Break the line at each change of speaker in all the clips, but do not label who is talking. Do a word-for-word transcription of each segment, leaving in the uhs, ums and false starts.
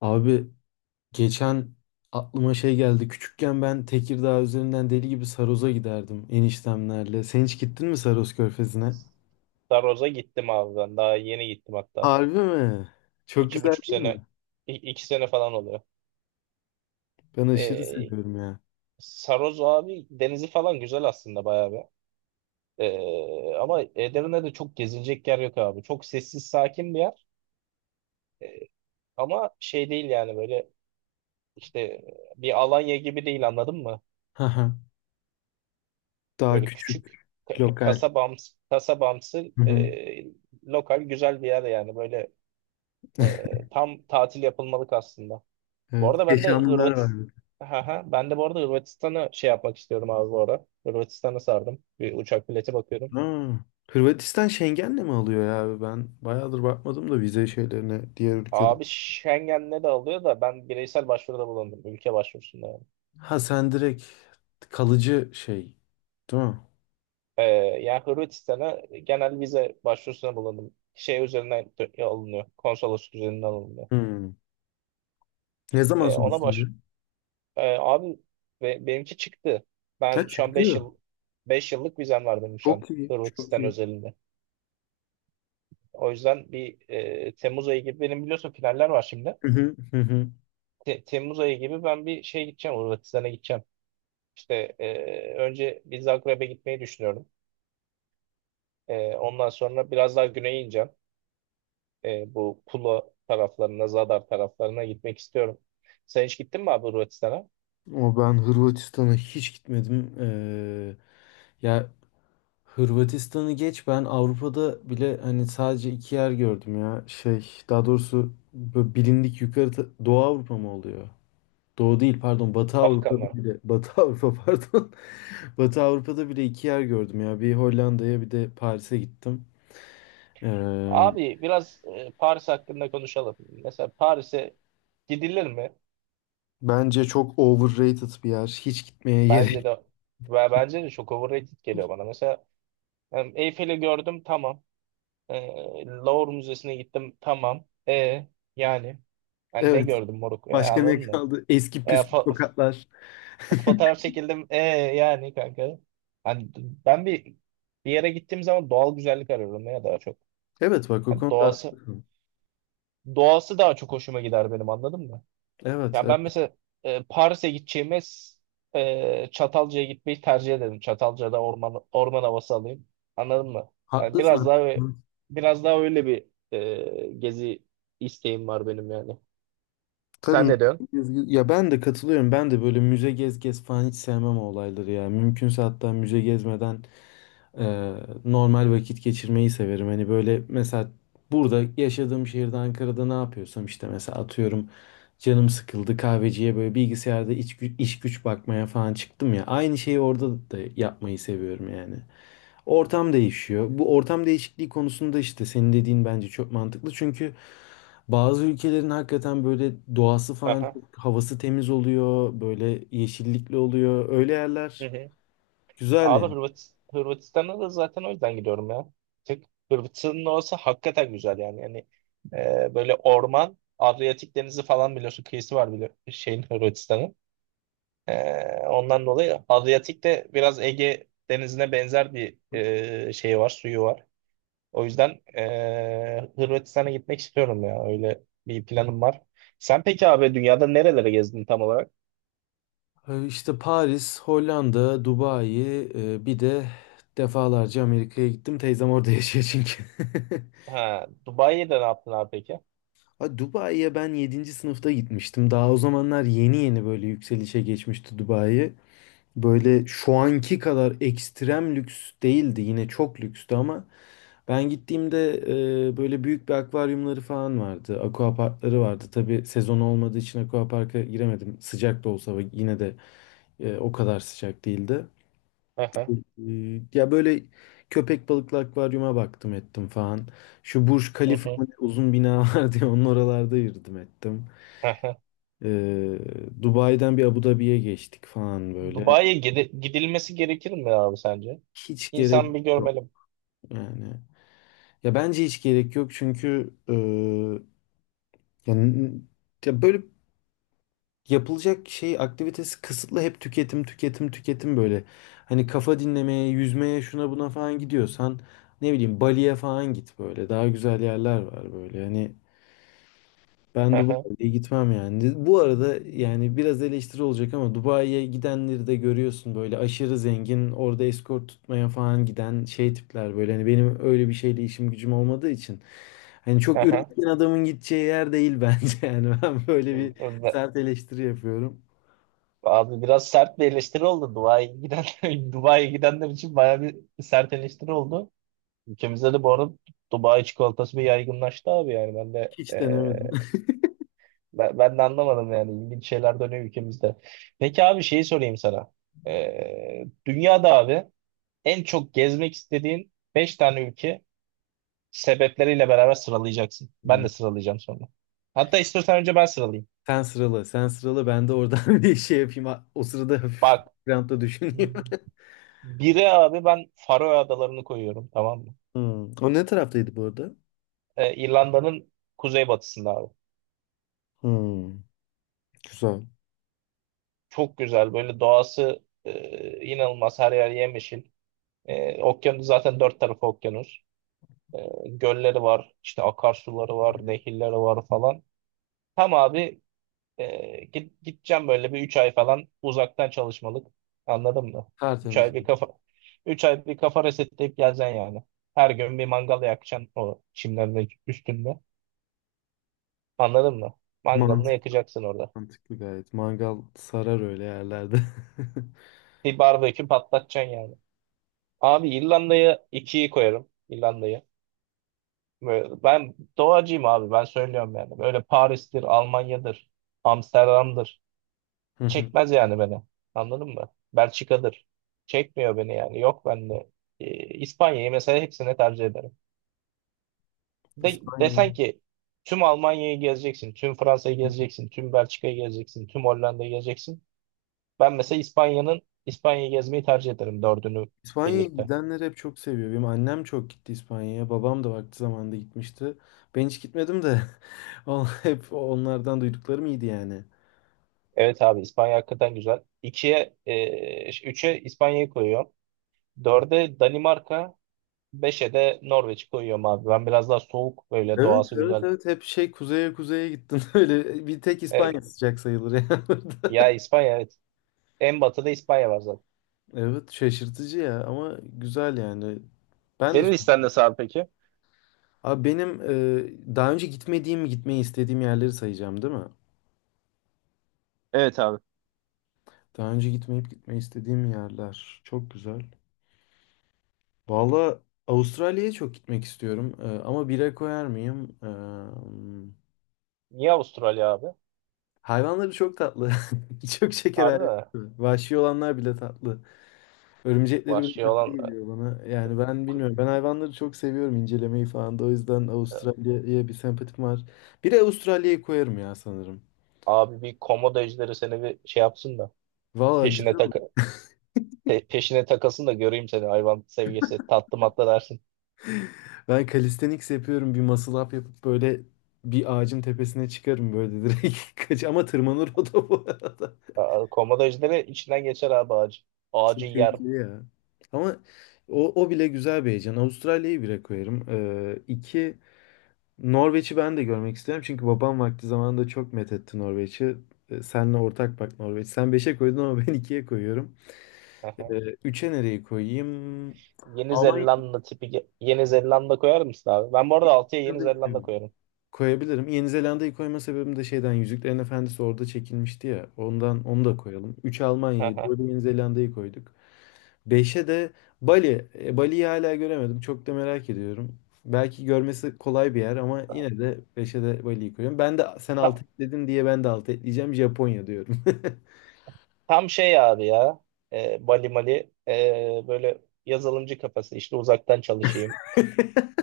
Abi geçen aklıma şey geldi. Küçükken ben Tekirdağ üzerinden deli gibi Saros'a giderdim eniştemlerle. Sen hiç gittin mi Saros Körfezi'ne?
Daroz'a gittim abi ben. Daha yeni gittim hatta.
Harbi mi? Çok
İki
güzel
buçuk
değil
sene,
mi?
i- iki sene falan oluyor.
Ben aşırı
Ee,
seviyorum ya.
Saroz abi denizi falan güzel aslında bayağı bir. Ee, ama Edirne'de çok gezilecek yer yok abi. Çok sessiz, sakin bir yer. Ee, ama şey değil yani böyle işte bir Alanya gibi değil, anladın mı?
Haha. Daha
Böyle küçük
küçük,
ka-
lokal.
kasabamsı, kasabamsı,
Hı hı.
e, lokal güzel bir yer yani böyle, e, tam tatil yapılmalık aslında. Bu
Evet.
arada ben de
Keşanlılar var bir de.
Hırvatistan ben de bu arada Hırvatistan'a şey yapmak istiyorum abi bu ara. Hırvatistan'a sardım. Bir uçak bileti bakıyorum.
Ha. Hırvatistan Schengen'le mi alıyor ya abi? Ben bayağıdır bakmadım da vize şeylerine diğer ülkede.
Abi Schengen'le de alıyor da ben bireysel başvuruda bulundum. Ülke başvurusunda yani.
Ha sen direkt kalıcı şey, değil mi?
Ee, yani Hırvatistan'a genel vize başvurusuna bulundum. Şey üzerinden dö- alınıyor. Konsolosluk üzerinden alınıyor.
Hmm. Ne zaman
Ee, ona baş...
sonuçlanıyor?
Ee, abi ve benimki çıktı.
Ha
Ben şu an beş
çıktı.
yıl beş yıllık vizem var benim şu an
Çok iyi. Çok
Hırvatistan
iyi.
özelinde. O yüzden bir e, Temmuz ayı gibi benim biliyorsun finaller var şimdi.
Hı hı, hı hı.
Te- Temmuz ayı gibi ben bir şeye gideceğim, Hırvatistan'a gideceğim. İşte e, önce bir Zagreb'e gitmeyi düşünüyorum. E, ondan sonra biraz daha güneye ineceğim. E, bu Pula taraflarına, Zadar taraflarına gitmek istiyorum. Sen hiç gittin mi abi Hırvatistan'a?
Ama ben Hırvatistan'a hiç gitmedim. Ee, ya Hırvatistan'ı geç ben Avrupa'da bile hani sadece iki yer gördüm ya. Şey daha doğrusu böyle bilindik yukarı ta- Doğu Avrupa mı oluyor? Doğu değil pardon Batı Avrupa'da
Balkanlar.
bile Batı Avrupa pardon. Batı Avrupa'da bile iki yer gördüm ya. Bir Hollanda'ya bir de Paris'e gittim. Ee,
Abi biraz e, Paris hakkında konuşalım. Mesela Paris'e gidilir mi?
bence çok overrated bir yer. Hiç gitmeye
Bence
gerek.
de ve bence de çok overrated geliyor bana. Mesela em, Eyfel'i gördüm, tamam. E, Louvre Müzesi'ne gittim, tamam. E yani ben ne gördüm moruk, e,
Başka ne
anladın mı?
kaldı? Eski
E,
püskü
fo-
sokaklar.
Fotoğraf çekildim, e yani kanka. Hani ben bir bir yere gittiğim zaman doğal güzellik arıyorum ya daha çok.
Evet bak o
Hani
konuda
doğası
haklısın.
doğası daha çok hoşuma gider benim, anladın mı?
Evet,
Ya
evet.
ben mesela e, Paris'e gideceğime e, Çatalca'ya gitmeyi tercih ederim. Çatalca'da orman orman havası alayım. Anladın mı? Yani biraz
Haklısın.
daha
Hı.
biraz daha öyle bir e, gezi isteğim var benim yani.
Tabii
Sen
müze
ne diyorsun?
gez- ya ben de katılıyorum. Ben de böyle müze gez gez falan hiç sevmem o olayları ya. Mümkünse hatta müze gezmeden e, normal vakit geçirmeyi severim. Hani böyle mesela burada yaşadığım şehirde Ankara'da ne yapıyorsam işte mesela atıyorum canım sıkıldı kahveciye böyle bilgisayarda iç, gü- iş güç bakmaya falan çıktım ya. Aynı şeyi orada da yapmayı seviyorum yani. Ortam değişiyor. Bu ortam değişikliği konusunda işte senin dediğin bence çok mantıklı. Çünkü bazı ülkelerin hakikaten böyle doğası falan
Aha.
çok havası temiz oluyor. Böyle yeşillikli oluyor. Öyle
Hı
yerler
hı.
güzel
Abi
yani.
Hırvat, Hırvatistan'a da zaten o yüzden gidiyorum ya. Tek Hırvatistan'ın orası hakikaten güzel yani. Yani e, böyle orman, Adriyatik Denizi falan biliyorsun. Kıyısı var biliyor şeyin Hırvatistan'ın. Ee, ondan dolayı Adriyatik de biraz Ege Denizi'ne benzer bir e, şey var, suyu var. O yüzden e, Hırvatistan'a gitmek istiyorum ya. Öyle bir planım var. Sen peki abi dünyada nerelere gezdin tam olarak?
Ee, İşte Paris, Hollanda, Dubai, e, bir de defalarca Amerika'ya gittim. Teyzem orada yaşıyor çünkü.
Ha, Dubai'de ne yaptın abi peki?
Ha, Dubai'ye ben yedinci sınıfta gitmiştim. Daha o zamanlar yeni yeni böyle yükselişe geçmişti Dubai. Böyle şu anki kadar ekstrem lüks değildi. Yine çok lükstü ama ben gittiğimde e, böyle büyük bir akvaryumları falan vardı. Aquaparkları vardı. Tabii sezon olmadığı için aquaparka giremedim. Sıcak da olsa ve yine de e, o kadar sıcak değildi.
Hı hı,
E, ya böyle köpek balıklı akvaryuma baktım ettim falan. Şu Burj
hı
Khalifa
hı,
mı ne uzun bina var diye onun oralarda yürüdüm ettim.
hı hı.
E, Dubai'den bir Abu Dhabi'ye geçtik falan böyle.
Dubai'ye gidi- gidilmesi gerekir mi abi sence?
Hiç gerek.
İnsan bir görmeli.
Yani ya bence hiç gerek yok çünkü e, yani ya böyle yapılacak şey aktivitesi kısıtlı hep tüketim tüketim tüketim böyle. Hani kafa dinlemeye, yüzmeye, şuna buna falan gidiyorsan ne bileyim Bali'ye falan git böyle. Daha güzel yerler var böyle. Hani
Hı
ben
hı,
Dubai'ye gitmem yani. Bu arada yani biraz eleştiri olacak ama Dubai'ye gidenleri de görüyorsun böyle aşırı zengin, orada eskort tutmaya falan giden şey tipler böyle. Hani benim öyle bir şeyle işim gücüm olmadığı için. Hani
hı
çok
hı.
üretken adamın gideceği yer değil bence yani. Ben böyle bir
Ve-
sert eleştiri yapıyorum.
Abi biraz sert bir eleştiri oldu Dubai'ye giden Dubai'ye gidenler için bayağı bir sert eleştiri oldu. Ülkemizde de bu arada Dubai çikolatası bir yaygınlaştı abi yani ben de
Hiç denemedim.
eee, ben, ben de anlamadım yani ilginç şeyler dönüyor ülkemizde. Peki abi şeyi sorayım sana. Eee, dünyada abi en çok gezmek istediğin beş tane ülke sebepleriyle beraber sıralayacaksın. Ben
Hmm.
de sıralayacağım sonra. Hatta istiyorsan önce ben sıralayayım.
Sen sıralı, sen sıralı ben de oradan bir şey yapayım. O sırada hafif
Bak
grantta düşüneyim.
biri abi ben Faroe Adalarını koyuyorum, tamam mı?
Hmm. O ne taraftaydı bu arada?
Eee, İrlanda'nın kuzeybatısında abi.
Hmm. Güzel.
Çok güzel böyle doğası, e, inanılmaz her yer yemyeşil. E, okyanus zaten dört tarafı okyanus. E, gölleri var, işte akarsuları var, nehirleri var falan. Tam abi e, git, gideceğim böyle bir üç ay falan uzaktan çalışmalık. Anladın mı? Üç
Tertemiz.
ay bir kafa üç ay bir kafa resetleyip geleceksin yani. Her gün bir mangal yakacaksın o çimlerin üstünde. Anladın mı? Mangalını
Mantıklı,
yakacaksın orada.
mantıklı gayet. Mangal sarar öyle yerlerde.
Bir barbekü patlatacaksın yani. Abi İrlanda'ya ikiyi koyarım. İrlanda'yı. Ve ben doğacıyım abi, ben söylüyorum yani. Böyle Paris'tir, Almanya'dır, Amsterdam'dır.
Hı hı.
Çekmez yani beni. Anladın mı? Belçika'dır. Çekmiyor beni yani. Yok bende. Ee, İspanya'yı mesela hepsine tercih ederim. De,
İspanya.
desen ki tüm Almanya'yı gezeceksin, tüm Fransa'yı gezeceksin, tüm Belçika'yı gezeceksin, tüm Hollanda'yı gezeceksin. Ben mesela İspanya'nın İspanya'yı gezmeyi tercih ederim dördünü
İspanya'ya
birlikte.
gidenler hep çok seviyor. Benim annem çok gitti İspanya'ya. Babam da vakti zamanında gitmişti. Ben hiç gitmedim de on- hep onlardan duyduklarım iyiydi yani.
Evet abi İspanya hakikaten güzel. İkiye, e, üçe İspanya'yı koyuyorum. Dörde Danimarka, beşe de Norveç koyuyorum abi. Ben biraz daha soğuk böyle
Evet,
doğası
evet,
güzel.
evet. Hep şey kuzeye kuzeye gittim. Öyle bir tek İspanya
E,
sıcak sayılır yani.
ya İspanya evet. En batıda İspanya var zaten.
Evet, şaşırtıcı ya ama güzel yani. Ben de
Senin listen nasıl abi peki?
Abi benim e, daha önce gitmediğim, gitmeyi istediğim yerleri sayacağım, değil mi?
Evet abi.
Daha önce gitmeyip gitmeyi istediğim yerler. Çok güzel. Valla Avustralya'ya çok gitmek istiyorum. Ee, ama bire koyar mıyım? Ee,
Niye Avustralya abi?
hayvanları çok tatlı. Çok şeker
Harbi
hayvanları.
mi?
Vahşi olanlar bile tatlı. Örümcekleri bile
Vahşi
tatlı
olan e,
geliyor bana. Yani ben
ku-
bilmiyorum. Ben hayvanları çok seviyorum incelemeyi falan da. O yüzden
e,
Avustralya'ya bir sempatim var. Bir de Avustralya'yı koyarım ya sanırım.
abi bir komodo ejderi seni bir şey yapsın da
Valla
peşine tak peşine takasın da göreyim seni, hayvan sevgisi tatlı matlı dersin.
ben calisthenics yapıyorum. Bir muscle up yapıp böyle bir ağacın tepesine çıkarım böyle direkt. Kaç ama tırmanır o da bu arada.
Aa, Komodo ejderi içinden geçer abi ağacı. Ağacı
Çok
yer.
tehlikeli ya. Ama o, o bile güzel bir heyecan. Avustralya'yı bire koyarım. Ee, iki, Norveç'i ben de görmek isterim. Çünkü babam vakti zamanında çok methetti Norveç'i. Ee, Senle ortak bak Norveç. Sen beşe koydun ama ben ikiye koyuyorum. Ee, üçe nereyi koyayım?
Yeni
Almanya'yı
Zelanda tipi ge- Yeni Zelanda koyar mısın abi? Ben bu arada altıya Yeni
da
Zelanda
isterim.
koyarım.
Koyabilirim. Yeni Zelanda'yı koyma sebebim de şeyden Yüzüklerin Efendisi orada çekilmişti ya. Ondan onu da koyalım. Üç Almanya'yı, dört Yeni Zelanda'yı koyduk. Beşe de Bali. E, Bali'yi hala göremedim. Çok da merak ediyorum. Belki görmesi kolay bir yer ama yine de beşe de Bali'yi koyuyorum. Ben de sen
Ta-
altı dedin diye ben de altı ekleyeceğim. Japonya diyorum.
Tam şey abi ya. E, Bali Mali, e, böyle yazılımcı kafası İşte uzaktan çalışayım.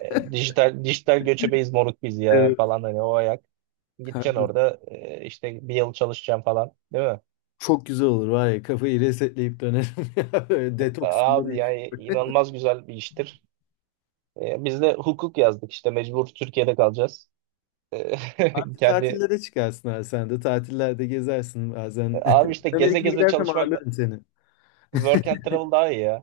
E, dijital dijital göçebeyiz moruk biz ya
Evet.
falan, hani o ayak. Gideceksin
Haklı.
orada e, işte bir yıl çalışacaksın falan, değil mi?
Çok güzel olur var ya kafayı resetleyip dönerim ya. Böyle detoks.
Abi yani inanılmaz güzel bir iştir. E, biz de hukuk yazdık işte mecbur Türkiye'de kalacağız. E, kendi
Tatillere çıkarsın abi sen de. Tatillerde gezersin bazen.
abi işte
Ben
geze
Amerika'ya
geze
gidersem
çalışmak da-
ağırlarım seni.
Work and travel daha iyi ya.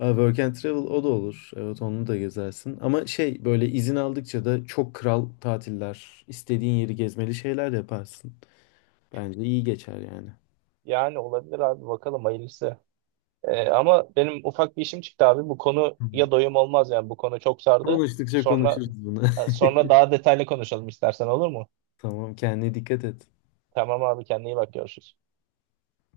Abi Work and Travel o da olur. Evet onu da gezersin. Ama şey böyle izin aldıkça da çok kral tatiller, istediğin yeri gezmeli şeyler yaparsın. Bence iyi geçer yani.
Yani olabilir abi, bakalım hayırlısı. Ee, ama benim ufak bir işim çıktı abi. Bu konu
Hı hı.
ya doyum olmaz yani bu konu çok sardı.
Konuştukça
Sonra
konuşuruz bunu.
sonra daha detaylı konuşalım istersen, olur mu?
Tamam kendine dikkat et.
Tamam abi kendine iyi bak, görüşürüz.